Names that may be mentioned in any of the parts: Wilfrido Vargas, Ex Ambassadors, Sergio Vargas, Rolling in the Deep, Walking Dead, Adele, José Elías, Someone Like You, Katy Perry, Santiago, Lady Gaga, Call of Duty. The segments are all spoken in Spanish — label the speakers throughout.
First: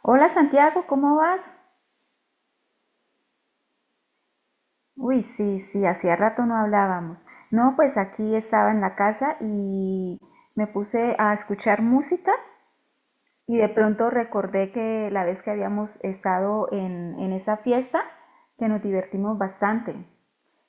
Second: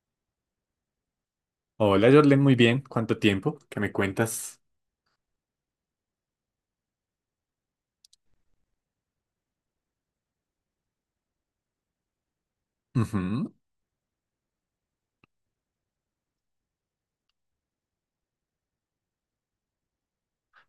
Speaker 1: Hola Santiago, ¿cómo vas?
Speaker 2: Hola, Jorlen, muy bien. ¿Cuánto tiempo? ¿Qué me cuentas?
Speaker 1: Uy, sí, sí, hacía rato no hablábamos. No, pues aquí estaba en la casa y me puse a escuchar música
Speaker 2: Ujú.
Speaker 1: y de pronto recordé que la vez que habíamos estado en esa fiesta, que nos divertimos bastante.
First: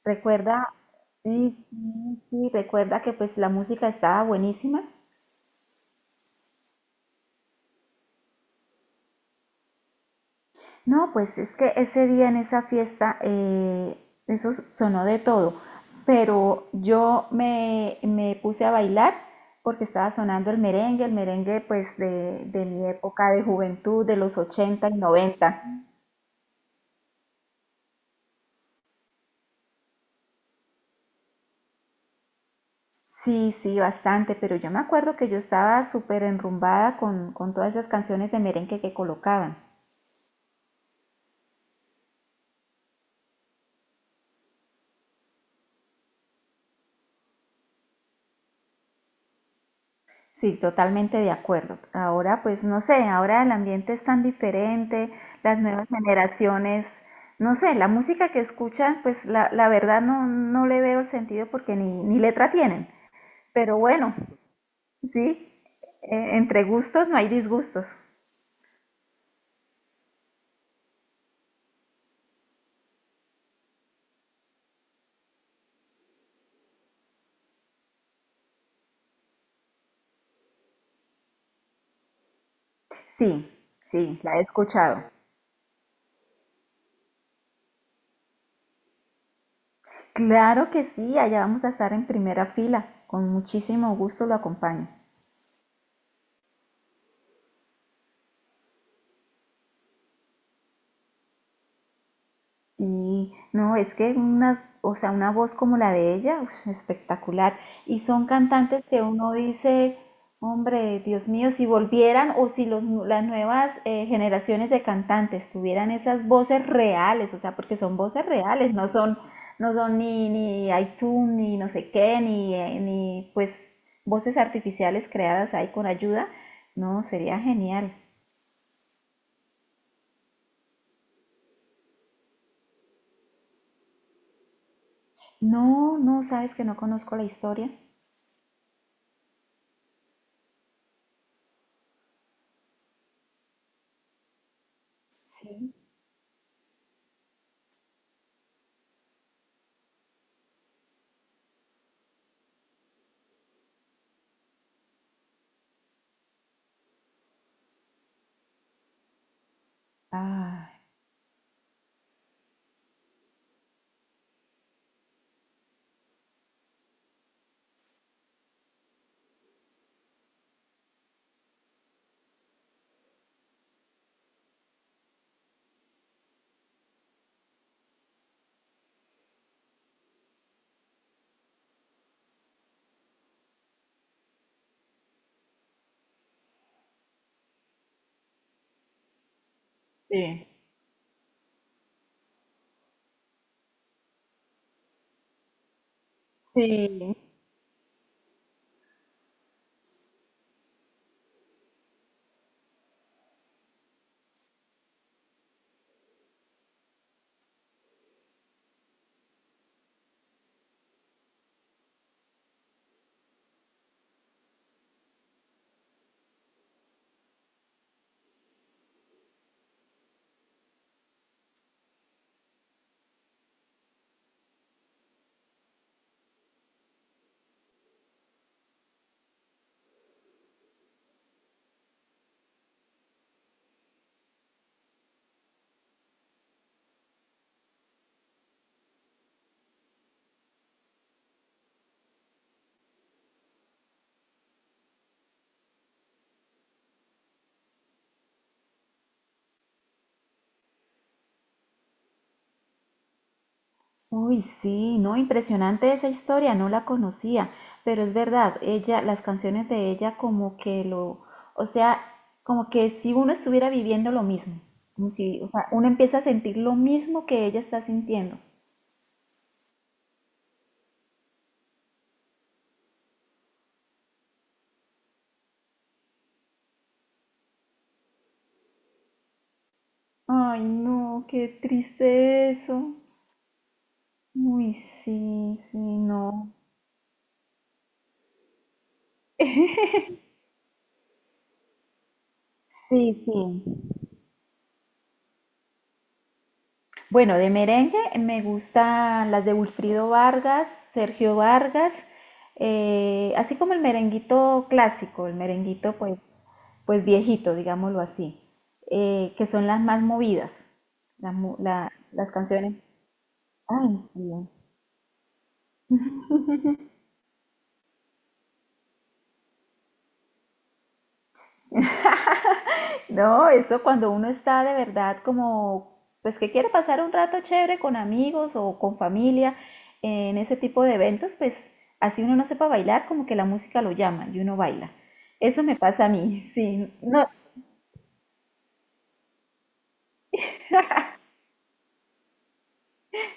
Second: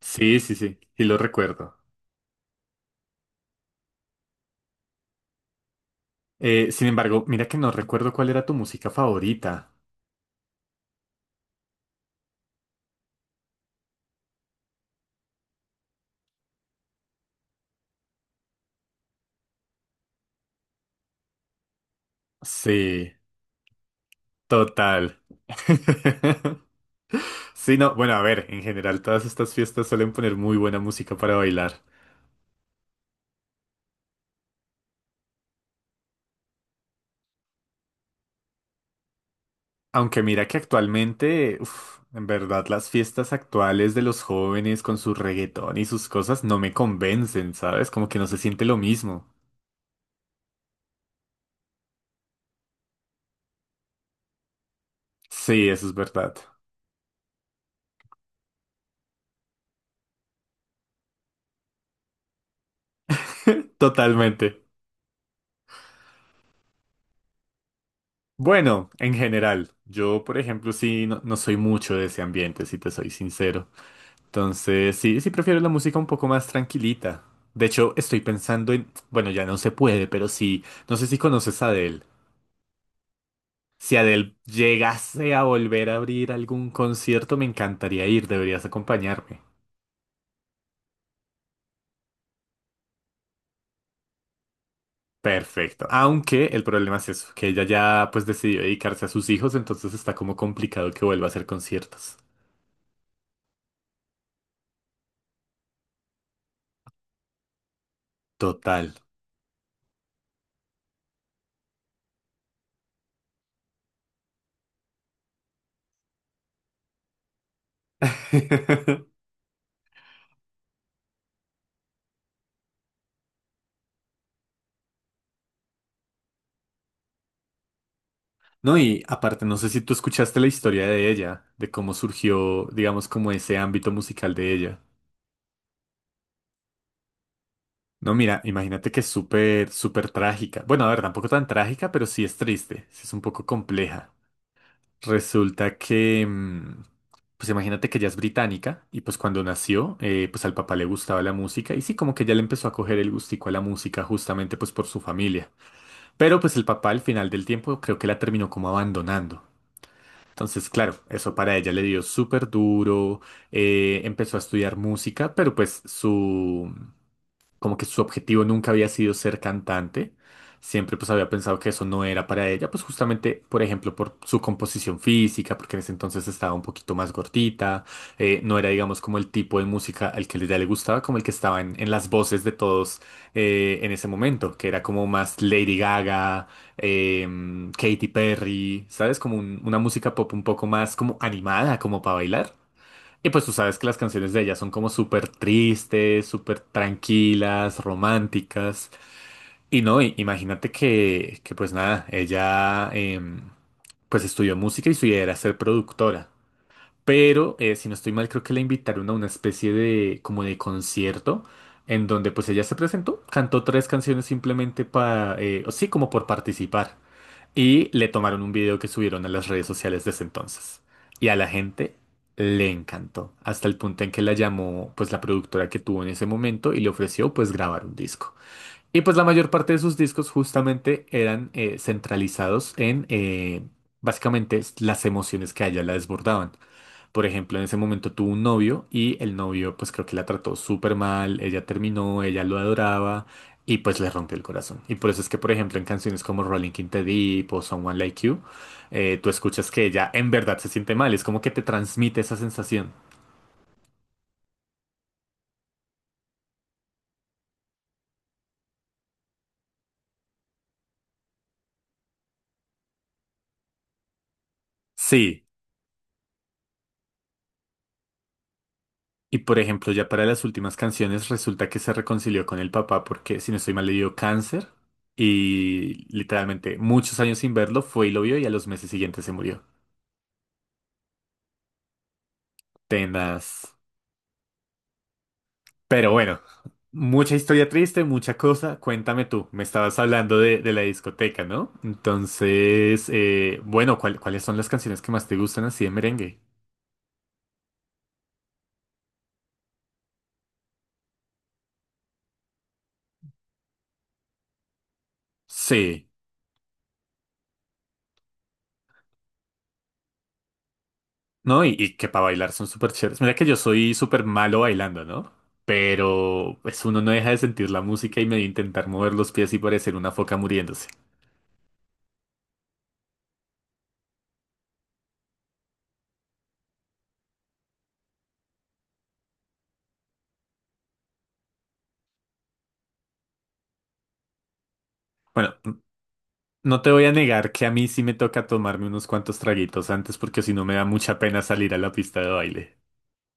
Speaker 2: Sí, sí,
Speaker 1: Recuerda,
Speaker 2: sí, y lo
Speaker 1: sí,
Speaker 2: recuerdo.
Speaker 1: sí, sí, recuerda que pues la música estaba buenísima.
Speaker 2: Sin embargo, mira que no recuerdo cuál era tu música favorita.
Speaker 1: No, pues es que ese día en esa fiesta, eso sonó de todo, pero me puse a bailar porque estaba sonando el merengue pues de mi
Speaker 2: Sí,
Speaker 1: época de juventud, de los ochenta y
Speaker 2: total.
Speaker 1: 90.
Speaker 2: Sí, no, bueno, a ver, en general todas estas fiestas suelen poner muy buena música para bailar.
Speaker 1: Sí, sí, bastante, pero yo me acuerdo que yo estaba súper enrumbada con todas esas canciones de merengue que colocaban.
Speaker 2: Aunque mira que actualmente, uf, en verdad las fiestas actuales de los jóvenes con su reggaetón y sus cosas no me convencen, ¿sabes? Como que no se siente lo mismo.
Speaker 1: Sí, totalmente de acuerdo. Ahora, pues no sé, ahora el ambiente es tan diferente, las
Speaker 2: Sí, eso
Speaker 1: nuevas
Speaker 2: es verdad.
Speaker 1: generaciones, no sé, la música que escuchan, pues la verdad no no le veo el sentido porque ni letra tienen. Pero bueno,
Speaker 2: Totalmente.
Speaker 1: sí, entre gustos no hay disgustos.
Speaker 2: Bueno, en general, yo por ejemplo sí no, no soy mucho de ese ambiente, si te soy sincero. Entonces sí, sí prefiero la música un poco más tranquilita. De hecho, estoy pensando en, bueno, ya no se puede, pero sí, no sé si conoces a Adele.
Speaker 1: Sí,
Speaker 2: Si
Speaker 1: sí,
Speaker 2: Adele
Speaker 1: la he escuchado.
Speaker 2: llegase a volver a abrir algún concierto, me encantaría ir, deberías acompañarme.
Speaker 1: Claro que sí, allá vamos a estar en primera fila. Con muchísimo gusto lo acompaño.
Speaker 2: Perfecto. Aunque el problema es eso, que ella ya pues decidió dedicarse a sus hijos, entonces está como complicado que vuelva a hacer conciertos.
Speaker 1: Y no, es que unas, o sea, una voz como la de ella, ush, espectacular. Y son cantantes
Speaker 2: Total.
Speaker 1: que uno dice, hombre, Dios mío, si volvieran o si las nuevas generaciones de cantantes tuvieran esas voces reales, o sea, porque son voces reales, no son, no son ni iTunes, ni no sé qué, ni pues voces artificiales creadas ahí con ayuda, no, sería genial.
Speaker 2: No, y aparte, no sé si tú escuchaste la historia de ella, de cómo surgió, digamos, como ese ámbito musical de ella.
Speaker 1: No, no, sabes que no conozco la historia.
Speaker 2: No, mira, imagínate que es súper, súper trágica. Bueno, a ver, tampoco tan trágica, pero sí es triste, sí es un poco compleja.
Speaker 1: Sí.
Speaker 2: Resulta que, pues imagínate que ella es británica y pues cuando nació, pues al papá le gustaba la música y sí, como que ya le empezó a coger el gustico a la música justamente pues por su familia. Pero pues el papá al final del tiempo creo que la terminó como abandonando. Entonces,
Speaker 1: Ah.
Speaker 2: claro, eso para ella le dio súper duro, empezó a estudiar música, pero pues su, como que su objetivo nunca había sido ser cantante, siempre pues había pensado que eso no era para ella, pues justamente, por ejemplo, por su composición física, porque en ese entonces estaba un poquito más gordita, no era, digamos, como el tipo de música al que ella le gustaba, como el que estaba en las voces de todos en ese momento, que era como más Lady Gaga, Katy Perry, ¿sabes? Como una música pop un
Speaker 1: Sí.
Speaker 2: poco más como animada, como para bailar. Y pues tú sabes que las canciones de ella son como súper tristes, súper
Speaker 1: Sí,
Speaker 2: tranquilas, románticas. Y no, imagínate que pues nada, ella, pues estudió música y su idea era ser productora. Pero si no estoy mal, creo que la invitaron a una especie de como de concierto en donde pues ella se presentó, cantó tres canciones simplemente para, o sí, como por participar. Y le tomaron un video que subieron a las redes sociales desde entonces. Y a la gente le encantó, hasta el punto en que la llamó pues la productora que tuvo en ese momento y le ofreció pues grabar un disco. Y pues la mayor parte de sus discos justamente eran centralizados en básicamente las emociones que a ella la desbordaban. Por ejemplo, en ese momento tuvo un novio y el novio pues creo que la trató súper mal, ella terminó, ella lo adoraba y pues le rompió el corazón. Y por eso es que, por ejemplo, en canciones como Rolling in the Deep o Someone Like You, tú escuchas que ella en verdad se siente mal, es como que te transmite esa sensación.
Speaker 1: uy, sí, no, impresionante esa historia, no la conocía, pero es verdad, ella, las canciones de ella como que lo, o sea, como que si uno estuviera viviendo lo mismo, como si,
Speaker 2: Sí,
Speaker 1: o sea, uno empieza a sentir lo mismo que ella está sintiendo.
Speaker 2: y por ejemplo, ya para las últimas canciones resulta que se reconcilió con el papá porque, si no estoy mal, le dio cáncer y literalmente muchos años sin verlo fue y lo vio y a los meses siguientes se murió.
Speaker 1: Ay, no, qué triste eso.
Speaker 2: Tenaz.
Speaker 1: Uy, sí, sí,
Speaker 2: Pero bueno,
Speaker 1: no.
Speaker 2: mucha historia triste, mucha cosa. Cuéntame tú, me estabas hablando de la discoteca, ¿no? Entonces,
Speaker 1: Sí, sí.
Speaker 2: bueno, cuáles son las canciones que más te gustan así de merengue?
Speaker 1: Bueno, de merengue me gustan las de Wilfrido Vargas, Sergio Vargas, así como el merenguito clásico, el merenguito
Speaker 2: Sí,
Speaker 1: pues, pues viejito, digámoslo así, que son las más movidas,
Speaker 2: ¿no? Y que para
Speaker 1: las
Speaker 2: bailar son
Speaker 1: canciones.
Speaker 2: súper chéveres. Mira que yo soy
Speaker 1: Ay,
Speaker 2: súper
Speaker 1: sí.
Speaker 2: malo bailando, ¿no? Pero pues uno no deja de sentir la música y medio intentar mover los pies y parecer una foca muriéndose.
Speaker 1: No, eso cuando uno está de verdad como, pues que quiere pasar un rato chévere con amigos o con familia en ese tipo de eventos, pues así uno no sepa bailar, como que la música lo llama y uno baila.
Speaker 2: Bueno,
Speaker 1: Eso me pasa a mí,
Speaker 2: no te
Speaker 1: sí.
Speaker 2: voy a
Speaker 1: No,
Speaker 2: negar que a mí sí me toca tomarme unos cuantos traguitos antes porque si no me da mucha pena salir a la pista de baile.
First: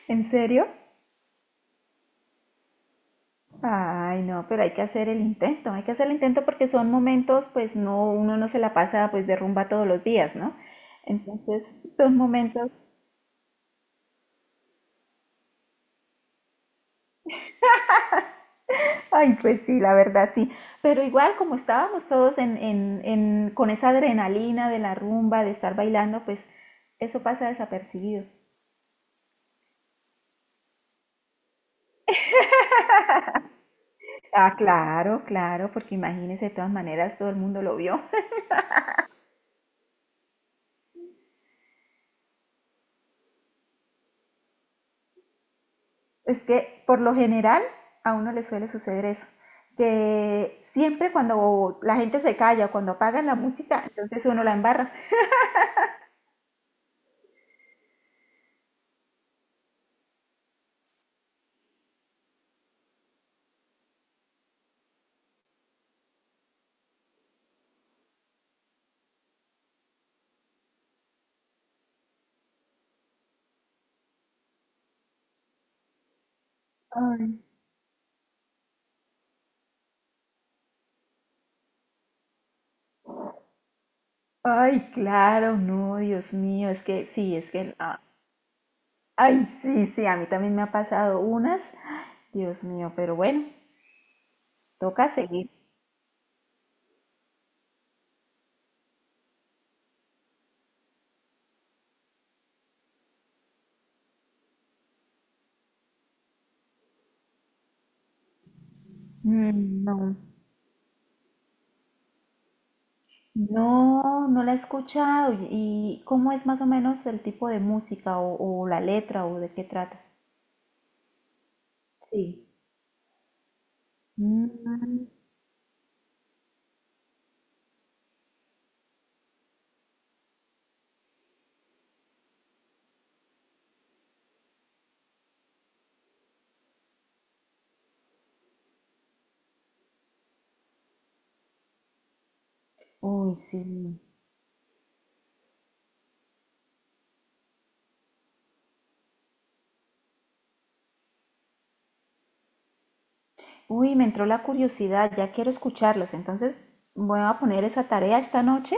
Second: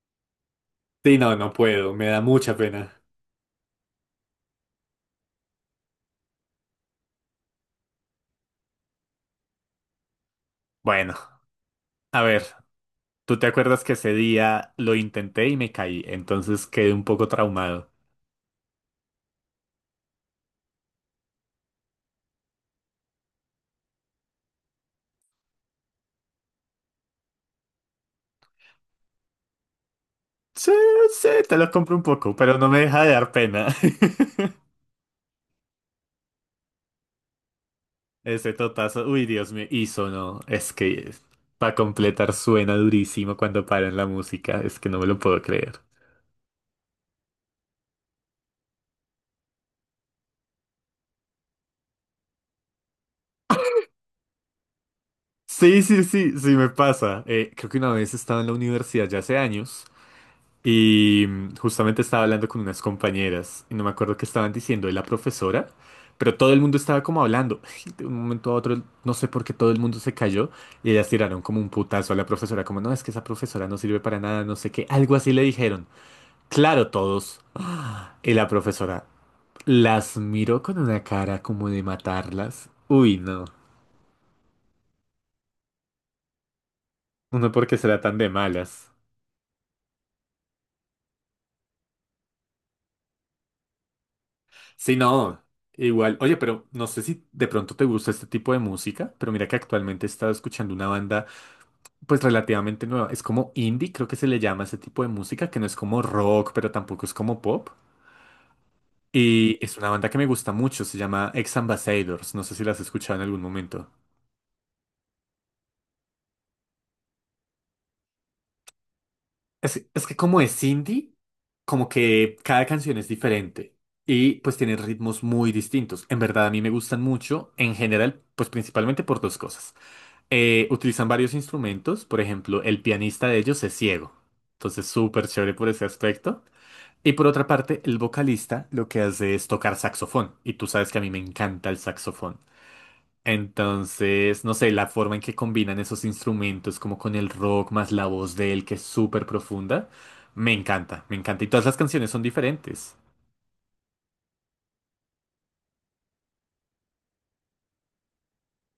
Speaker 1: ¿en serio?
Speaker 2: Sí, no, no puedo, me da mucha pena.
Speaker 1: Ay, no, pero hay que hacer el intento, hay que hacer el intento porque son momentos, pues no, uno no se la pasa pues de rumba todos los días, ¿no?
Speaker 2: Bueno,
Speaker 1: Entonces, son
Speaker 2: a ver,
Speaker 1: momentos.
Speaker 2: tú te acuerdas que ese día lo intenté y me caí, entonces quedé un poco traumado.
Speaker 1: Ay, pues sí, la verdad sí. Pero igual como estábamos todos con esa adrenalina de la rumba, de estar bailando, pues eso pasa desapercibido.
Speaker 2: Sí, sí, te lo compro un poco, pero no me deja de dar pena.
Speaker 1: Ah, claro, claro, porque imagínese, de todas maneras todo el mundo lo vio.
Speaker 2: Ese totazo, uy, Dios mío, y sonó, es que para completar suena durísimo cuando paran la música, es que no me lo puedo creer.
Speaker 1: Es que por lo general a uno le suele suceder eso, que siempre cuando la gente se calla, cuando apagan la música, entonces uno la embarra.
Speaker 2: Sí, sí, sí, sí me pasa. Creo que una vez estaba en la universidad ya hace años. Y justamente estaba hablando con unas compañeras y no me acuerdo qué estaban diciendo de la profesora, pero todo el mundo estaba como hablando. De un momento a otro, no sé por qué todo el mundo se cayó y ellas tiraron como un putazo a la profesora, como no, es que esa profesora no sirve para nada, no sé qué, algo así le dijeron. Claro,
Speaker 1: Ay,
Speaker 2: todos. Y la profesora las miró con una cara como de matarlas. Uy, no.
Speaker 1: ay, claro, no, Dios mío, es que sí, es
Speaker 2: Uno
Speaker 1: que
Speaker 2: porque será tan de malas.
Speaker 1: ay, sí, sí, a mí también me ha pasado unas. Dios mío, pero bueno,
Speaker 2: Sí,
Speaker 1: toca
Speaker 2: no,
Speaker 1: seguir.
Speaker 2: igual. Oye, pero no sé si de pronto te gusta este tipo de música, pero mira que actualmente he estado escuchando una banda pues relativamente nueva. Es como indie, creo que se le llama ese tipo de música, que no es como rock, pero tampoco es como pop. Y es
Speaker 1: Mm,
Speaker 2: una banda
Speaker 1: no,
Speaker 2: que me gusta mucho, se llama Ex Ambassadors. No sé si las has escuchado en algún momento.
Speaker 1: no, no la he escuchado. ¿Y cómo es más o menos el tipo de música o la letra o de qué trata?
Speaker 2: Es que como es indie, como que
Speaker 1: Sí.
Speaker 2: cada canción es diferente y pues tiene
Speaker 1: Mm,
Speaker 2: ritmos muy distintos. En verdad a mí me gustan mucho, en general, pues principalmente por dos cosas. Utilizan varios instrumentos, por ejemplo, el pianista de ellos es ciego, entonces súper chévere por ese aspecto. Y por otra parte, el vocalista lo que hace es tocar saxofón, y tú sabes que a mí me encanta el saxofón.
Speaker 1: uy, sí.
Speaker 2: Entonces, no sé, la forma en que combinan esos instrumentos, como con el rock, más la voz de él, que es súper profunda, me encanta, me encanta. Y todas las canciones son diferentes.
Speaker 1: Uy, me entró la curiosidad, ya quiero escucharlos. Entonces voy a poner esa tarea esta noche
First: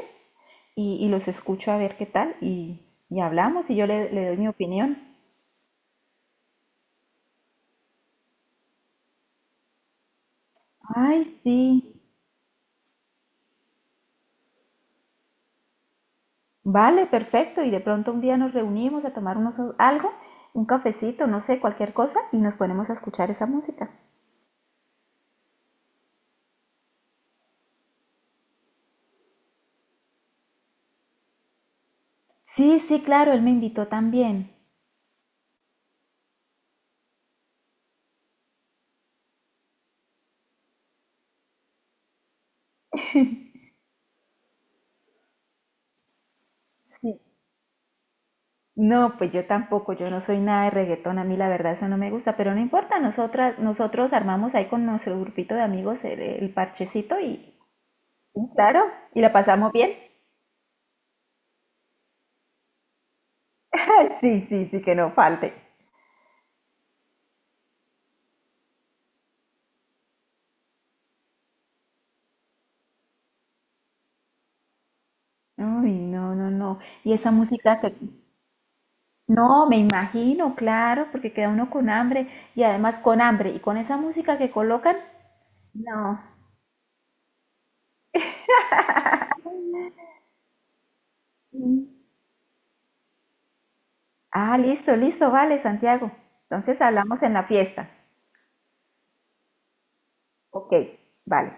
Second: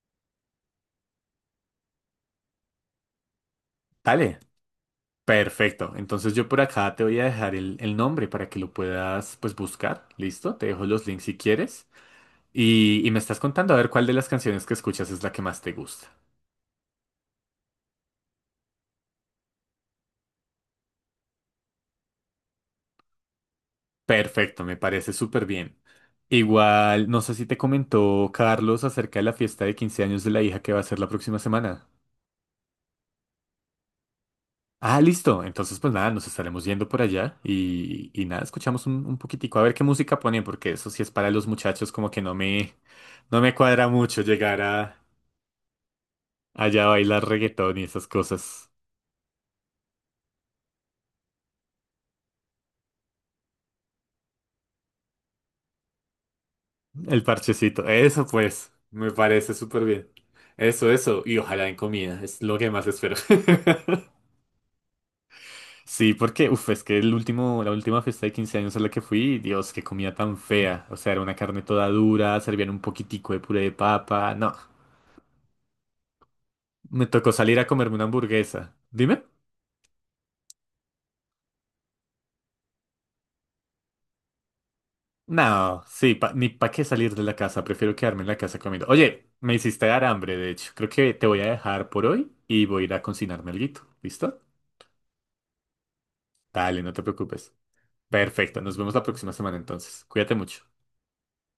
Speaker 1: y los escucho a ver qué tal y hablamos y le doy
Speaker 2: Dale,
Speaker 1: mi opinión.
Speaker 2: perfecto. Entonces yo por acá te voy a dejar el nombre para que lo puedas, pues, buscar. ¿Listo? Te dejo los
Speaker 1: Ay,
Speaker 2: links si
Speaker 1: sí.
Speaker 2: quieres. Y me estás contando a ver cuál de las canciones que escuchas es la que más te gusta.
Speaker 1: Vale, perfecto. Y de pronto un día nos reunimos a tomar unos algo, un cafecito, no sé, cualquier cosa, y nos ponemos a escuchar esa música.
Speaker 2: Perfecto, me parece súper bien. Igual, no sé si te comentó Carlos acerca de la fiesta de 15 años de la hija que va a ser la próxima semana.
Speaker 1: Sí, sí, claro, él me invitó también.
Speaker 2: Ah, listo. Entonces, pues nada, nos estaremos yendo por allá y nada, escuchamos un poquitico a ver qué música ponen, porque eso sí es para los muchachos, como que no me cuadra mucho llegar a allá a
Speaker 1: Sí.
Speaker 2: bailar reggaetón y esas cosas.
Speaker 1: No, pues yo tampoco, yo no soy nada de reggaetón, a mí la verdad eso no me gusta, pero no importa, nosotras, nosotros armamos ahí con nuestro grupito de amigos el parchecito
Speaker 2: El parchecito. Eso
Speaker 1: y
Speaker 2: pues,
Speaker 1: claro,
Speaker 2: me
Speaker 1: y la
Speaker 2: parece
Speaker 1: pasamos
Speaker 2: súper
Speaker 1: bien.
Speaker 2: bien. Eso, eso. Y ojalá en comida. Es lo que más espero.
Speaker 1: Sí, sí, sí, que no falte.
Speaker 2: Sí, porque, uff, es que el último, la última fiesta de 15 años a la que fui, Dios, qué comida tan fea. O sea, era una carne toda dura, servían un poquitico de puré de papa. No.
Speaker 1: Uy, no, no, no.
Speaker 2: Me
Speaker 1: Y
Speaker 2: tocó
Speaker 1: esa
Speaker 2: salir a
Speaker 1: música
Speaker 2: comerme
Speaker 1: que,
Speaker 2: una hamburguesa. ¿Dime?
Speaker 1: no, me imagino, claro, porque queda uno con hambre y además con hambre y con esa música que colocan,
Speaker 2: No, sí,
Speaker 1: no.
Speaker 2: pa- ni pa' qué salir de la casa. Prefiero quedarme en la casa comiendo. Oye, me hiciste dar hambre, de hecho. Creo que te voy a dejar
Speaker 1: Mm.
Speaker 2: por hoy y voy a ir a cocinarme alguito. ¿Listo?
Speaker 1: Ah, listo, listo, vale, Santiago.
Speaker 2: Dale,
Speaker 1: Entonces
Speaker 2: no te
Speaker 1: hablamos en la
Speaker 2: preocupes.
Speaker 1: fiesta.
Speaker 2: Perfecto, nos vemos la próxima semana entonces. Cuídate mucho.
Speaker 1: Ok, vale.